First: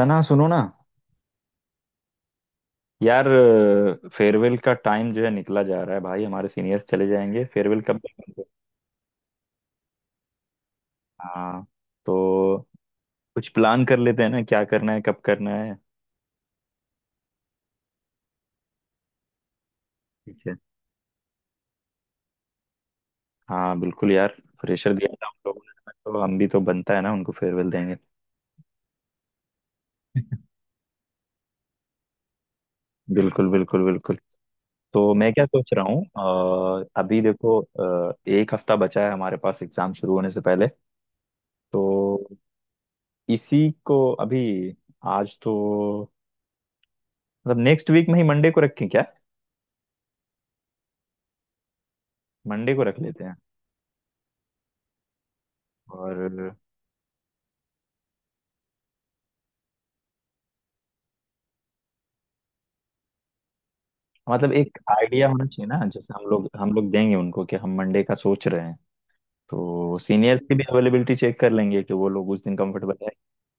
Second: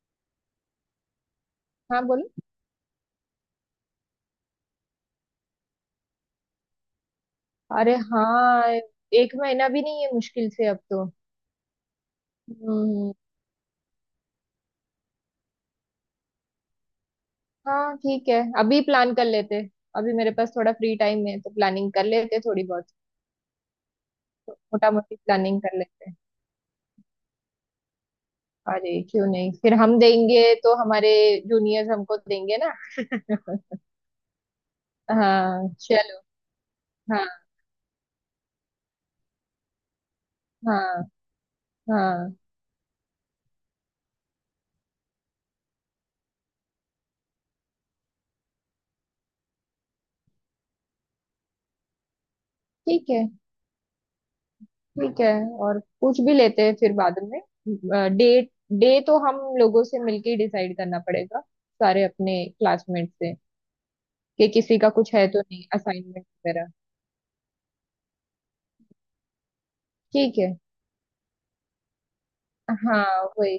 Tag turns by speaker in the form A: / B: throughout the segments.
A: तना सुनो ना
B: हाँ, बोलो।
A: यार। फेयरवेल का टाइम जो है निकला जा रहा है भाई। हमारे सीनियर्स चले जाएंगे, फेयरवेल
B: अरे
A: कब देंगे?
B: हाँ, एक महीना भी नहीं है मुश्किल से अब तो।
A: हाँ, तो
B: हम्म।
A: कुछ प्लान कर लेते हैं ना, क्या करना है, कब करना है।
B: हाँ ठीक है, अभी प्लान कर लेते। अभी मेरे
A: ठीक
B: पास
A: है,
B: थोड़ा फ्री टाइम है तो प्लानिंग कर लेते थोड़ी बहुत।
A: हाँ बिल्कुल यार।
B: मोटा
A: प्रेशर दिया
B: मोटी
A: था हम लोगों
B: प्लानिंग कर
A: ने,
B: लेते।
A: तो हम भी तो बनता है ना, उनको फेयरवेल देंगे।
B: अरे क्यों नहीं, फिर हम देंगे तो हमारे जूनियर्स हमको देंगे ना।
A: बिल्कुल बिल्कुल बिल्कुल। तो मैं क्या
B: हाँ
A: सोच रहा
B: चलो।
A: हूँ, अभी
B: हाँ।
A: देखो, एक हफ्ता बचा है हमारे पास एग्जाम शुरू होने से पहले।
B: हाँ।
A: तो
B: हाँ
A: इसी को अभी, आज तो मतलब नेक्स्ट वीक में ही मंडे को रखें क्या? मंडे को रख
B: ठीक
A: लेते
B: है।
A: हैं।
B: ठीक है। और पूछ
A: और
B: भी लेते हैं फिर बाद में। डेट, डे तो हम लोगों से मिलके डिसाइड करना पड़ेगा, सारे अपने क्लासमेट से, कि
A: मतलब एक
B: किसी का कुछ है
A: आइडिया
B: तो
A: होना
B: नहीं,
A: चाहिए ना, जैसे हम
B: असाइनमेंट
A: लोग
B: वगैरह।
A: हम लोग देंगे उनको कि हम मंडे का सोच रहे हैं, तो
B: ठीक
A: सीनियर्स
B: है।
A: की भी अवेलेबिलिटी चेक कर लेंगे कि वो लोग उस दिन कंफर्टेबल
B: हाँ
A: है।
B: वही।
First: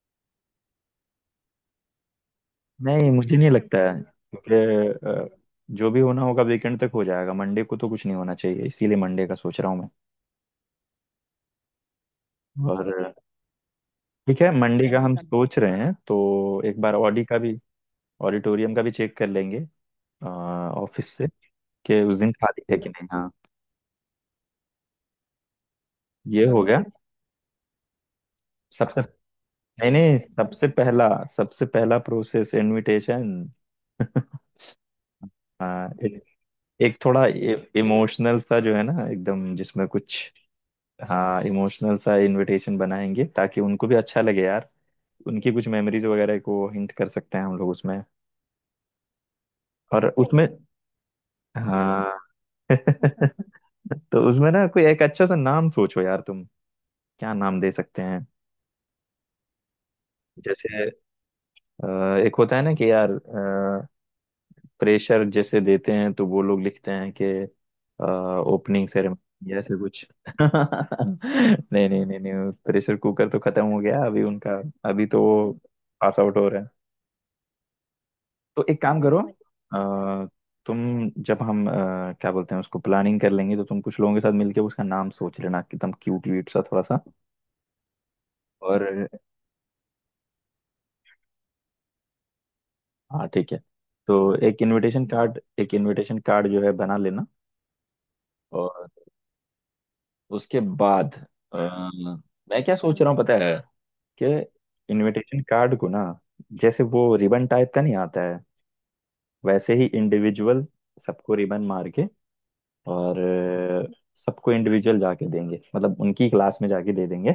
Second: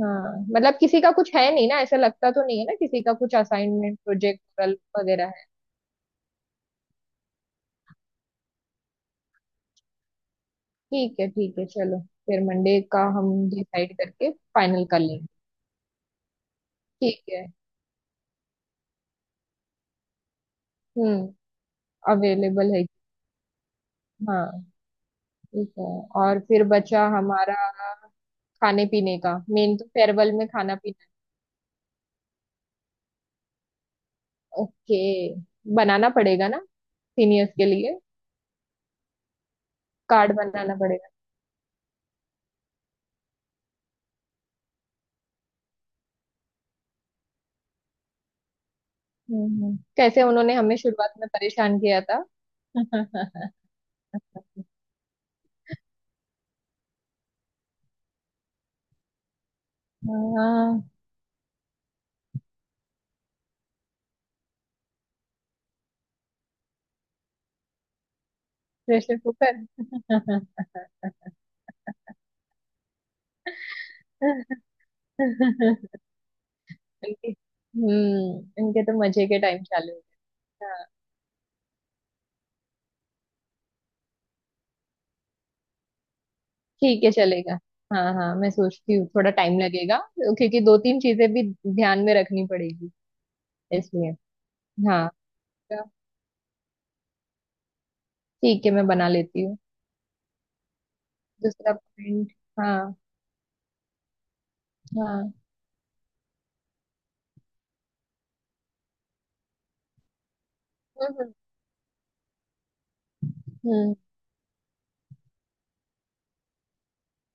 B: हाँ मतलब किसी का कुछ है नहीं ना, ऐसा लगता तो नहीं है ना, किसी
A: नहीं,
B: का कुछ
A: मुझे नहीं लगता है
B: असाइनमेंट
A: क्योंकि
B: प्रोजेक्ट वगैरह
A: अ,
B: है।
A: जो भी होना होगा वीकेंड तक हो जाएगा, मंडे को तो कुछ नहीं होना चाहिए, इसीलिए मंडे का सोच रहा हूँ मैं।
B: ठीक है ठीक है, चलो फिर मंडे
A: और
B: का हम डिसाइड करके
A: ठीक है,
B: फाइनल
A: मंडे का
B: कर
A: हम
B: लेंगे।
A: सोच रहे हैं तो एक बार ऑडी
B: ठीक
A: का
B: है।
A: भी, ऑडिटोरियम का भी चेक कर लेंगे ऑफिस से
B: हम्म।
A: कि उस दिन खाली
B: अवेलेबल
A: है
B: है।
A: कि नहीं। हाँ,
B: हाँ। ठीक है। और
A: ये हो
B: फिर
A: गया।
B: बचा हमारा खाने
A: सबसे,
B: पीने का, मेन तो
A: नहीं नहीं,
B: फेयरवेल में
A: सबसे
B: खाना पीना।
A: पहला सबसे पहला प्रोसेस इनविटेशन।
B: ओके,
A: हाँ,
B: बनाना
A: एक,
B: पड़ेगा ना,
A: एक थोड़ा
B: सीनियर्स के लिए
A: इमोशनल सा जो है ना एकदम, जिसमें कुछ।
B: कार्ड बनाना पड़ेगा।
A: हाँ, इमोशनल सा इनविटेशन बनाएंगे ताकि उनको भी अच्छा लगे यार। उनकी कुछ मेमोरीज वगैरह को हिंट कर सकते हैं हम लोग उसमें, और
B: कैसे
A: उसमें
B: उन्होंने हमें शुरुआत में परेशान किया
A: हाँ।
B: था।
A: तो उसमें ना कोई एक अच्छा सा नाम सोचो यार तुम, क्या नाम दे सकते हैं। जैसे
B: हाँ,
A: अ, एक होता है ना कि यार, प्रेशर जैसे देते हैं तो वो लोग लिखते हैं कि ओपनिंग
B: प्रेशर
A: सेरेमनी
B: कुकर।
A: ऐसे कुछ। नहीं नहीं नहीं नहीं, प्रेशर कुकर तो खत्म हो गया अभी
B: उनके
A: उनका, अभी तो वो पास आउट हो रहे हैं।
B: हम्म,
A: तो एक
B: उनके तो
A: काम करो,
B: मजे के टाइम चालू हो
A: अ,
B: गए। हाँ
A: तुम जब, हम क्या बोलते हैं उसको प्लानिंग कर लेंगे, तो तुम कुछ लोगों के साथ मिलके उसका नाम सोच लेना, एकदम क्यूट व्यूट सा थोड़ा सा।
B: ठीक है, चलेगा। हाँ हाँ, मैं
A: और
B: सोचती हूँ, थोड़ा टाइम लगेगा क्योंकि दो तीन चीजें भी ध्यान में रखनी पड़ेगी
A: हाँ ठीक है,
B: इसलिए।
A: तो एक इनविटेशन
B: हाँ
A: कार्ड, एक
B: तो
A: इनविटेशन कार्ड जो है बना लेना।
B: ठीक है, मैं
A: और
B: बना लेती हूँ।
A: उसके बाद अ,
B: दूसरा पॉइंट।
A: मैं क्या
B: हाँ।
A: सोच रहा हूँ पता है, कि
B: हाँ।
A: इनविटेशन कार्ड को ना, जैसे वो रिबन टाइप का नहीं आता है, वैसे ही इंडिविजुअल
B: हम्म
A: सबको
B: हम्म,
A: रिबन मार के, और अ,
B: हम्म,
A: सबको इंडिविजुअल जाके देंगे, मतलब उनकी क्लास में जाके दे देंगे।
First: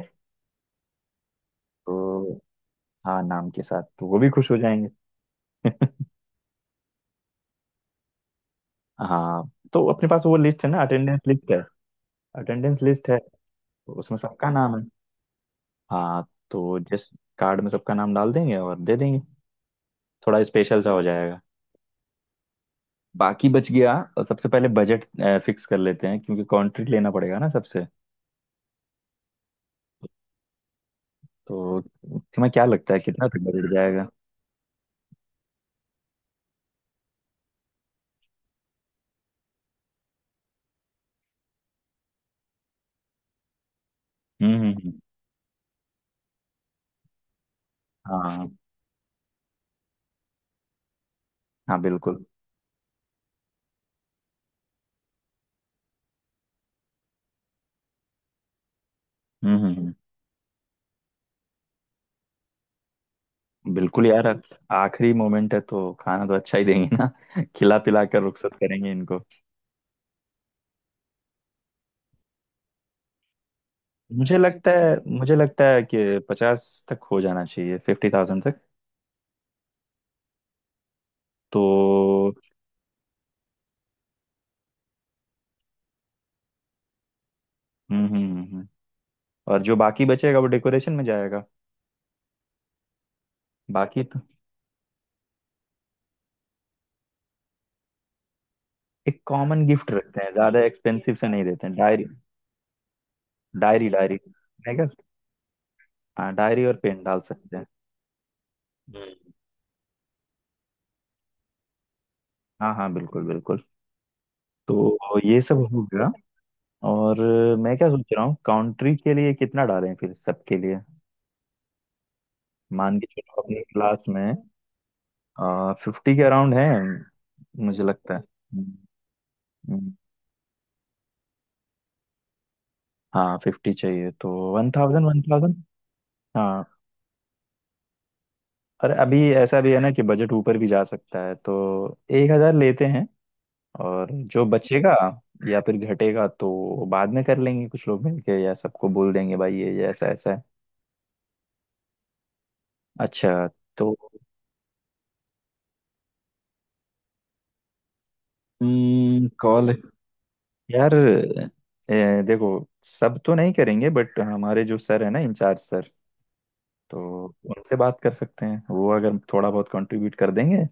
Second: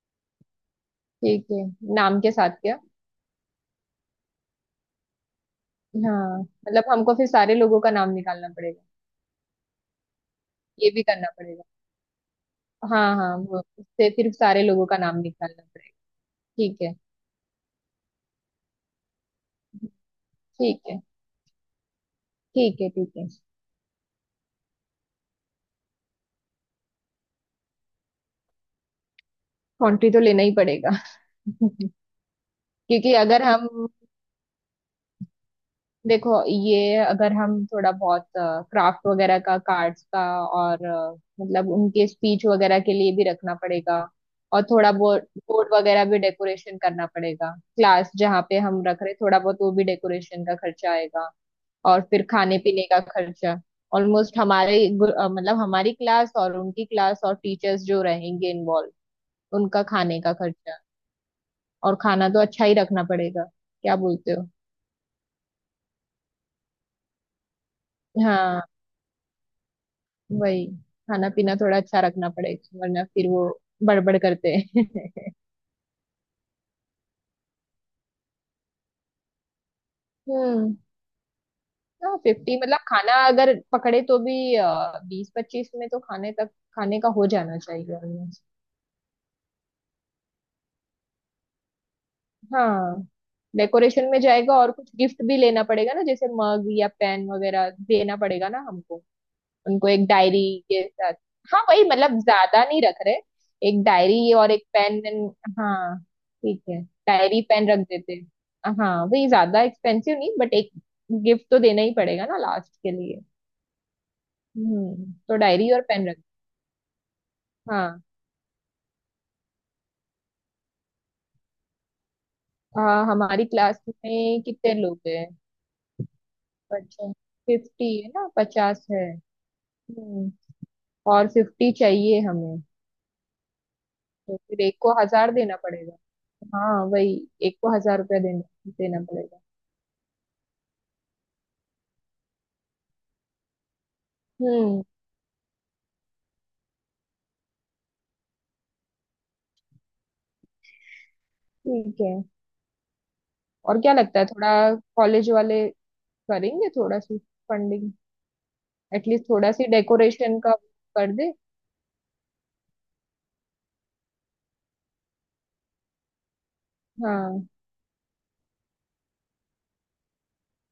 B: ठीक है। नाम के
A: तो
B: साथ क्या?
A: हाँ, नाम के साथ, तो वो भी खुश हो जाएंगे।
B: हाँ मतलब हमको फिर सारे लोगों का नाम निकालना पड़ेगा।
A: हाँ, तो अपने पास वो लिस्ट है ना,
B: ये भी
A: अटेंडेंस
B: करना
A: लिस्ट है,
B: पड़ेगा।
A: अटेंडेंस लिस्ट
B: हाँ
A: है,
B: हाँ वो उससे
A: उसमें
B: फिर
A: सबका
B: सारे
A: नाम है।
B: लोगों का नाम निकालना पड़ेगा।
A: हाँ, तो
B: ठीक है।
A: जिस कार्ड में सबका नाम डाल देंगे और दे देंगे, थोड़ा स्पेशल
B: ठीक
A: सा हो
B: है।
A: जाएगा।
B: ठीक है। ठीक है।
A: बाकी बच गया, और सबसे पहले बजट फिक्स कर लेते हैं, क्योंकि कॉन्ट्रैक्ट लेना पड़ेगा ना सबसे।
B: कंट्री तो लेना ही पड़ेगा।
A: तो तुम्हें क्या लगता है
B: क्योंकि
A: कितना तक
B: अगर हम,
A: बजट जाएगा?
B: देखो ये अगर हम थोड़ा बहुत क्राफ्ट वगैरह का, कार्ड्स का और मतलब उनके स्पीच वगैरह के लिए भी रखना पड़ेगा।
A: हम्म
B: और
A: हम्म
B: थोड़ा
A: हम्म,
B: बहुत बोर्ड वगैरह भी डेकोरेशन करना पड़ेगा, क्लास जहाँ
A: हाँ
B: पे हम रख रहे, थोड़ा बहुत वो भी डेकोरेशन का खर्चा आएगा।
A: हाँ
B: और
A: बिल्कुल।
B: फिर खाने पीने का खर्चा, ऑलमोस्ट हमारे मतलब हमारी क्लास और उनकी क्लास और टीचर्स जो रहेंगे इन्वॉल्व,
A: हम्म हम्म
B: उनका
A: हम्म,
B: खाने का खर्चा। और खाना तो अच्छा ही रखना पड़ेगा, क्या
A: बिल्कुल यार,
B: बोलते हो?
A: आखिरी मोमेंट है तो खाना तो अच्छा ही देंगे ना। खिला पिला कर रुखसत
B: हाँ
A: करेंगे इनको।
B: वही, खाना पीना थोड़ा अच्छा रखना पड़ेगा वरना फिर वो बड़बड़
A: मुझे
B: करते
A: लगता है
B: हैं।
A: मुझे लगता है कि 50 तक हो जाना चाहिए, 50,000 तक।
B: हम्म।
A: तो
B: हाँ फिफ्टी मतलब, खाना अगर पकड़े तो भी बीस पच्चीस में तो खाने तक, खाने का हो जाना चाहिए
A: हम्म हम्म
B: almost।
A: हम्म, हम्म। और जो बाकी बचेगा वो डेकोरेशन में जाएगा।
B: हाँ
A: बाकी
B: डेकोरेशन
A: तो
B: में जाएगा, और कुछ गिफ्ट भी लेना पड़ेगा ना, जैसे मग या पेन वगैरह देना पड़ेगा ना हमको।
A: एक कॉमन
B: उनको
A: गिफ्ट
B: एक
A: रखते हैं,
B: डायरी
A: ज्यादा
B: के साथ।
A: एक्सपेंसिव से नहीं
B: हाँ
A: देते हैं।
B: वही,
A: डायरी,
B: मतलब ज्यादा नहीं रख रहे, एक
A: डायरी, डायरी
B: डायरी और एक
A: है क्या?
B: पेन। हाँ
A: हाँ,
B: ठीक
A: डायरी और
B: है,
A: पेन डाल
B: डायरी
A: सकते हैं।
B: पेन रख देते हैं। हाँ
A: हम्म,
B: वही, ज्यादा एक्सपेंसिव नहीं बट एक गिफ्ट तो देना ही पड़ेगा ना लास्ट
A: हाँ हाँ
B: के लिए।
A: बिल्कुल बिल्कुल।
B: हम्म,
A: तो
B: तो
A: ये सब
B: डायरी और
A: हो
B: पेन
A: गया,
B: रख।
A: और मैं क्या
B: हाँ।
A: सोच रहा हूँ काउंट्री के लिए कितना डालें फिर सबके लिए। मान के
B: हाँ,
A: चलो
B: हमारी
A: अपनी
B: क्लास
A: क्लास में
B: में कितने लोग हैं?
A: 50 के अराउंड है।
B: पचास?
A: मुझे
B: फिफ्टी है
A: लगता है
B: ना, पचास है।
A: हम्म,
B: हम्म। और फिफ्टी चाहिए हमें,
A: हाँ 50 चाहिए, तो
B: तो फिर
A: वन
B: एक को
A: थाउजेंड वन
B: हजार देना
A: थाउजेंड
B: पड़ेगा।
A: हाँ,
B: हाँ वही, एक को हजार रुपया देना,
A: अरे
B: देना
A: अभी
B: पड़ेगा।
A: ऐसा भी है ना कि बजट ऊपर भी जा सकता है, तो 1,000 लेते हैं, और जो
B: हम्म।
A: बचेगा या फिर घटेगा तो बाद में कर लेंगे कुछ लोग मिलके, या सबको बोल देंगे भाई ये ऐसा ऐसा है।
B: ठीक है।
A: अच्छा,
B: और क्या
A: तो
B: लगता है, थोड़ा कॉलेज वाले करेंगे थोड़ा सी फंडिंग, एटलीस्ट थोड़ा सी
A: कॉल,
B: डेकोरेशन का
A: यार
B: कर दे।
A: ए, देखो सब तो नहीं करेंगे बट हमारे जो सर है ना, इंचार्ज सर, तो
B: हाँ।
A: उनसे बात कर सकते हैं, वो अगर थोड़ा बहुत कंट्रीब्यूट कर देंगे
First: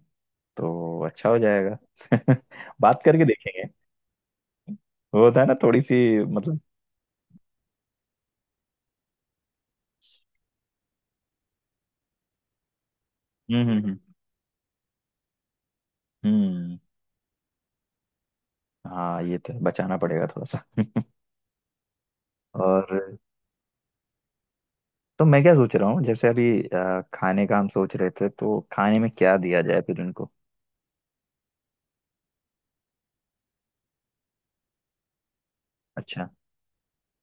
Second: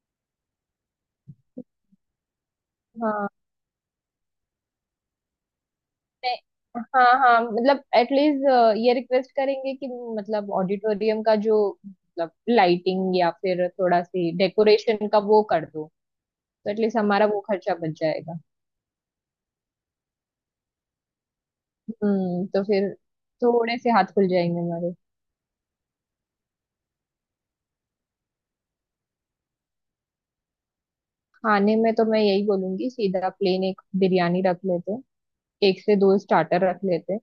A: तो अच्छा हो जाएगा। बात करके
B: हाँ।
A: देखेंगे, वो होता है ना थोड़ी सी,
B: नहीं,
A: मतलब।
B: हाँ हाँ मतलब एटलीस्ट ये रिक्वेस्ट करेंगे कि, मतलब ऑडिटोरियम का जो, मतलब लाइटिंग या फिर
A: हम्म हम्म हम्म
B: थोड़ा सी डेकोरेशन का वो कर दो, तो
A: हम्म,
B: एटलीस्ट हमारा वो खर्चा बच जाएगा।
A: हाँ ये तो है, बचाना पड़ेगा थोड़ा सा।
B: हम्म, तो फिर
A: और
B: थोड़े से हाथ खुल जाएंगे हमारे।
A: तो मैं क्या सोच रहा हूँ, जैसे अभी खाने का हम सोच रहे थे, तो खाने में क्या दिया जाए फिर उनको।
B: खाने में तो मैं यही बोलूंगी, सीधा प्लेन एक बिरयानी रख लेते हैं, एक से दो
A: अच्छा
B: स्टार्टर रख लेते हैं।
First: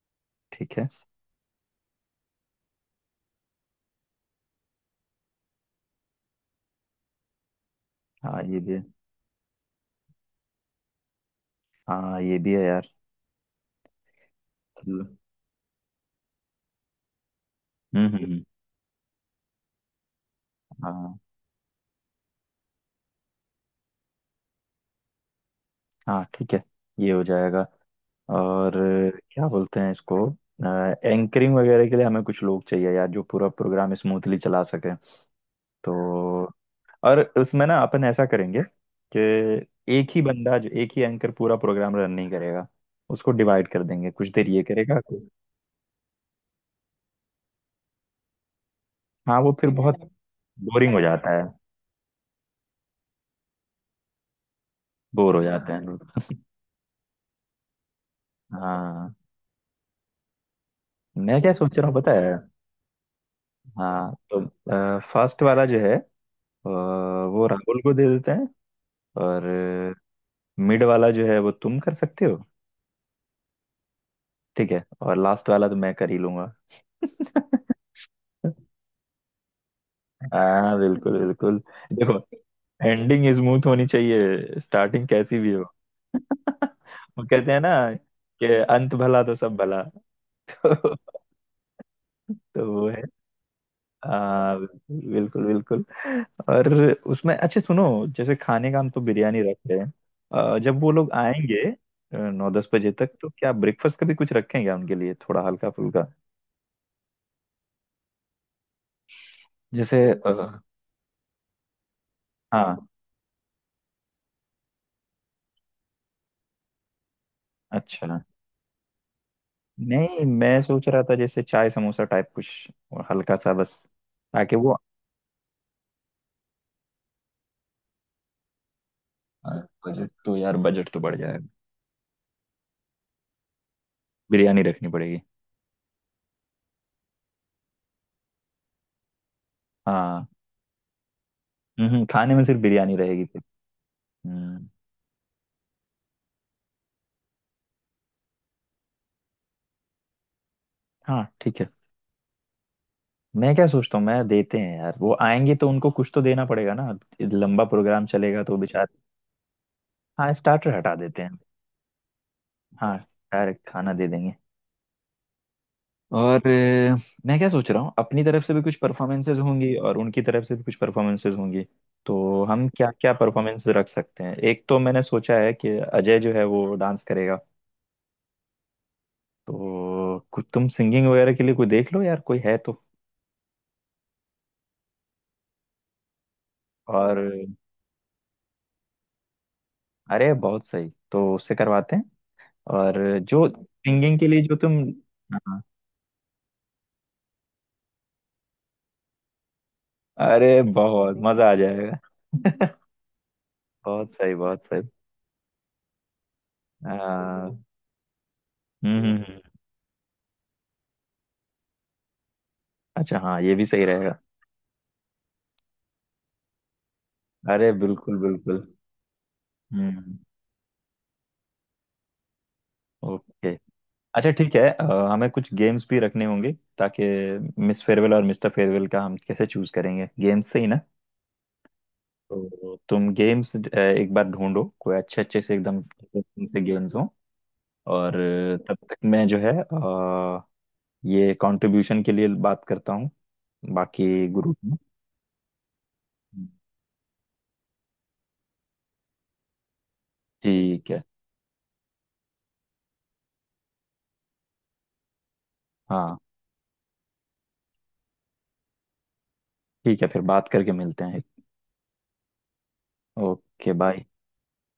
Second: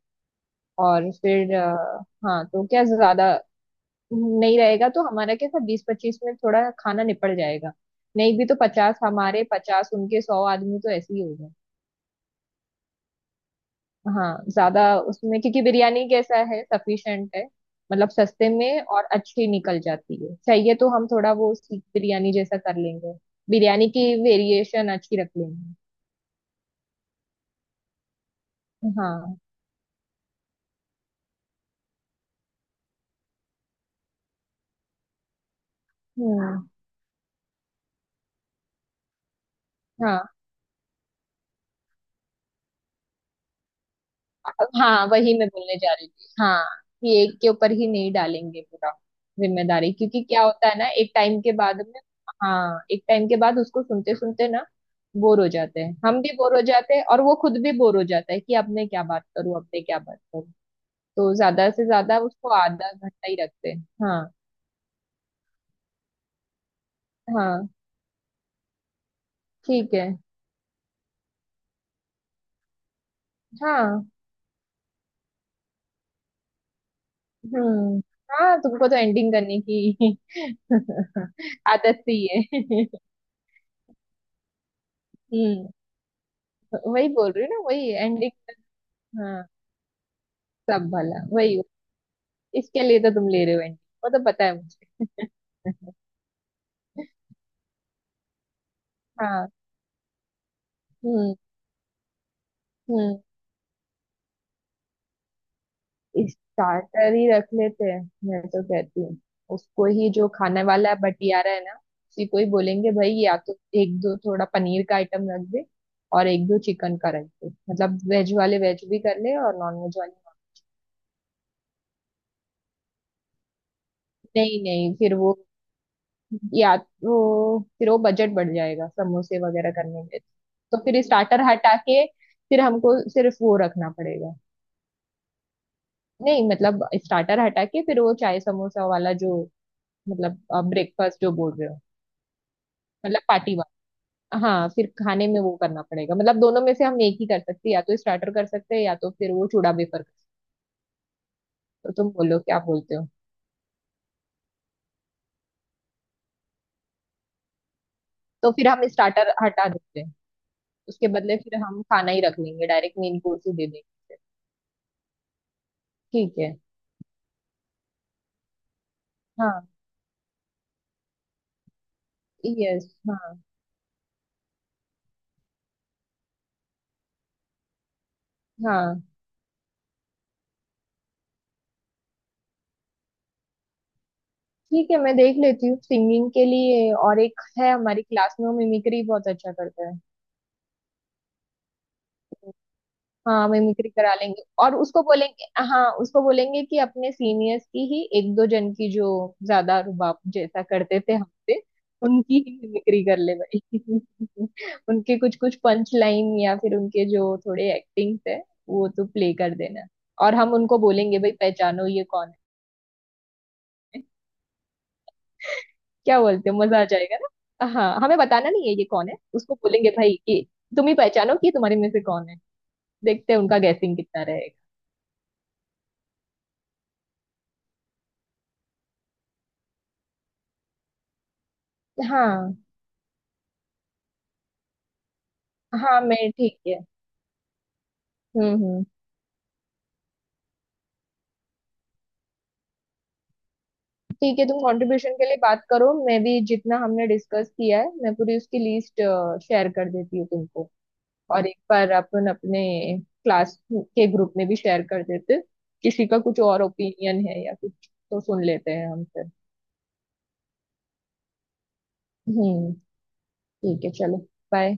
A: ठीक है,
B: और फिर हाँ, तो क्या ज्यादा नहीं रहेगा, तो हमारा क्या था, बीस पच्चीस में थोड़ा खाना निपट जाएगा। नहीं
A: हाँ
B: भी तो
A: ये भी है,
B: पचास हमारे पचास उनके, सौ आदमी तो ऐसे ही हो गए।
A: हाँ ये भी है यार।
B: हाँ ज्यादा
A: मतलब-
B: उसमें, क्योंकि बिरयानी कैसा है, सफिशिएंट है, मतलब
A: हम्म।
B: सस्ते में और अच्छी निकल जाती है। चाहिए तो हम
A: हाँ,
B: थोड़ा वो सीख बिरयानी जैसा कर लेंगे, बिरयानी की वेरिएशन अच्छी रख लेंगे।
A: हाँ ठीक है, ये हो जाएगा। और
B: हाँ।
A: क्या बोलते हैं इसको, एंकरिंग वगैरह के लिए हमें कुछ लोग चाहिए यार जो पूरा प्रोग्राम स्मूथली चला सके। तो
B: हम्म।
A: और उसमें ना अपन ऐसा करेंगे कि एक ही
B: हाँ।
A: बंदा जो, एक ही एंकर पूरा प्रोग्राम रन नहीं करेगा, उसको डिवाइड कर देंगे, कुछ देर ये करेगा।
B: हाँ वही मैं बोलने जा रही थी, हाँ कि एक के ऊपर ही नहीं डालेंगे पूरा
A: हाँ, वो फिर
B: जिम्मेदारी,
A: बहुत
B: क्योंकि क्या होता है ना,
A: बोरिंग हो
B: एक
A: जाता
B: टाइम
A: है,
B: के बाद में, हाँ एक टाइम के बाद उसको सुनते सुनते ना,
A: बोर
B: बोर
A: हो
B: हो
A: जाते हैं
B: जाते हैं,
A: लोग।
B: हम भी बोर हो जाते हैं और वो खुद भी बोर हो जाता है कि अब मैं क्या
A: हाँ,
B: बात करूँ, अब मैं क्या बात करूँ। तो
A: मैं क्या
B: ज्यादा
A: सोच
B: से
A: रहा हूँ पता
B: ज्यादा
A: है,
B: उसको आधा घंटा ही रखते हैं।
A: हाँ
B: हाँ।
A: तो फर्स्ट वाला जो है वो
B: हाँ
A: राहुल को दे देते हैं, और
B: ठीक है।
A: मिड वाला जो है वो तुम कर सकते हो,
B: हाँ।
A: ठीक है, और लास्ट वाला तो मैं कर ही लूंगा।
B: हम्म। हाँ, तुमको तो एंडिंग करने की
A: हाँ बिल्कुल बिल्कुल।
B: आदत
A: देखो,
B: सी है।
A: एंडिंग स्मूथ होनी चाहिए, स्टार्टिंग कैसी भी हो।
B: हम्म, वही
A: वो
B: बोल रही हूँ
A: कहते हैं
B: ना,
A: ना
B: वही एंडिंग
A: कि अंत भला तो सब भला।
B: सब
A: तो,
B: भला वही हो।
A: तो
B: इसके
A: वो
B: लिए
A: है।
B: तो तुम ले रहे हो एंटी, वो तो पता है
A: हाँ
B: मुझे।
A: बिल्कुल बिल्कुल, और उसमें अच्छा सुनो, जैसे खाने का हम तो बिरयानी
B: हाँ।
A: रख रहे हैं, जब वो लोग
B: हम्म
A: आएंगे 9-10 बजे तक,
B: हम्म,
A: तो क्या ब्रेकफास्ट का भी कुछ रखेंगे उनके लिए थोड़ा हल्का फुल्का?
B: स्टार्टर ही रख लेते हैं मैं तो कहती हूँ, उसको
A: जैसे
B: ही जो
A: अ,
B: खाने वाला है, बटियारा है ना, उसी को ही
A: हाँ
B: बोलेंगे भाई या तो एक दो थोड़ा पनीर का आइटम रख दे और एक दो चिकन का रख दे, मतलब
A: अच्छा,
B: वेज वाले वेज भी कर ले और नॉन वेज वाले
A: नहीं मैं सोच रहा था जैसे चाय समोसा टाइप कुछ, और हल्का सा बस, ताकि
B: नहीं
A: वो।
B: नहीं, फिर वो, या तो फिर वो बजट बढ़ जाएगा समोसे वगैरह करने
A: बजट
B: में।
A: तो यार,
B: तो
A: बजट तो
B: फिर
A: बढ़
B: स्टार्टर
A: जाएगा,
B: हटा के फिर हमको सिर्फ वो रखना पड़ेगा,
A: बिरयानी रखनी पड़ेगी।
B: नहीं मतलब स्टार्टर हटा के फिर वो चाय समोसा वाला जो,
A: हाँ
B: मतलब ब्रेकफास्ट जो बोल रहे हो,
A: खाने में सिर्फ बिरयानी
B: मतलब
A: रहेगी फिर।
B: पार्टी वाला।
A: हम्म,
B: हाँ फिर खाने में वो करना पड़ेगा, मतलब दोनों में से हम एक ही कर सकते हैं, या तो स्टार्टर कर सकते हैं या तो फिर वो चूड़ा वेफर कर
A: हाँ ठीक है।
B: सकते हो, तुम बोलो, क्या बोलते हो?
A: मैं क्या सोचता हूँ मैं, देते हैं यार, वो आएंगे तो उनको कुछ तो देना पड़ेगा ना, लंबा प्रोग्राम चलेगा
B: तो
A: तो
B: फिर हम
A: बेचारे।
B: स्टार्टर हटा देते हैं,
A: हाँ, स्टार्टर हटा
B: उसके
A: देते हैं।
B: बदले फिर हम खाना ही रख लेंगे,
A: हाँ
B: डायरेक्ट मेन कोर्स ही दे
A: डायरेक्ट खाना दे
B: देंगे।
A: देंगे।
B: ठीक
A: और
B: है।
A: मैं क्या सोच रहा हूँ अपनी तरफ से भी कुछ परफॉर्मेंसेज
B: हाँ।
A: होंगी, और उनकी तरफ से भी कुछ परफॉर्मेंसेज होंगी, तो हम क्या
B: यस
A: क्या
B: हाँ।
A: परफॉर्मेंस रख सकते हैं। एक तो मैंने सोचा है कि अजय जो है वो डांस करेगा,
B: हाँ।
A: तो कुछ तुम सिंगिंग वगैरह के लिए कोई देख लो यार, कोई है तो।
B: ठीक है मैं देख लेती हूँ सिंगिंग के लिए।
A: और
B: और एक है हमारी क्लास में, वो मिमिक्री बहुत अच्छा करता है।
A: अरे बहुत सही, तो उससे करवाते हैं। और जो
B: हाँ मिमिक्री करा
A: सिंगिंग के लिए
B: लेंगे,
A: जो तुम,
B: और उसको बोलेंगे,
A: हाँ,
B: हाँ उसको बोलेंगे कि अपने सीनियर्स की ही एक दो जन की जो ज्यादा रुबाब
A: अरे
B: जैसा करते थे
A: बहुत मजा आ
B: हमसे, उनकी ही
A: जाएगा।
B: मिमिक्री कर ले भाई।
A: बहुत सही बहुत सही।
B: उनके कुछ कुछ पंच लाइन या फिर उनके जो
A: हाँ
B: थोड़े एक्टिंग्स है, वो
A: हम्म
B: तो
A: हम्म,
B: प्ले
A: हम्म।
B: कर देना, और हम उनको बोलेंगे भाई पहचानो ये कौन
A: अच्छा हाँ, ये भी सही
B: है।
A: रहेगा।
B: क्या बोलते हो, मजा आ जाएगा ना।
A: अरे
B: हाँ,
A: बिल्कुल
B: हमें बताना
A: बिल्कुल।
B: नहीं है ये कौन है, उसको बोलेंगे भाई
A: हम्म।
B: कि तुम ही पहचानो कि तुम्हारे में से कौन है। देखते हैं
A: ओके।
B: उनका गैसिंग कितना
A: अच्छा ठीक
B: रहेगा।
A: है, हमें कुछ गेम्स भी रखने होंगे, ताकि मिस फेयरवेल और मिस्टर फेयरवेल का हम कैसे चूज करेंगे, गेम्स से ही ना।
B: हाँ।
A: तो तुम गेम्स एक बार ढूंढो कोई अच्छे अच्छे से एकदम
B: हाँ मैं ठीक
A: से
B: है।
A: गेम्स हो। और तब
B: हम्म,
A: तक मैं जो है ये कंट्रीब्यूशन के लिए बात करता हूँ बाकी
B: ठीक है,
A: ग्रुप
B: तुम
A: में।
B: कंट्रीब्यूशन के लिए बात करो, मैं भी जितना हमने डिस्कस किया है, मैं पूरी उसकी लिस्ट शेयर कर देती हूँ तुमको।
A: ठीक है,
B: और एक बार अपन अपने क्लास के ग्रुप में भी शेयर कर देते हैं। किसी का
A: हाँ
B: कुछ और ओपिनियन है या कुछ, तो सुन लेते हैं हम फिर।
A: ठीक है, फिर बात करके मिलते हैं।
B: हम्म,
A: ओके
B: ठीक है
A: बाय।
B: चलो, बाय।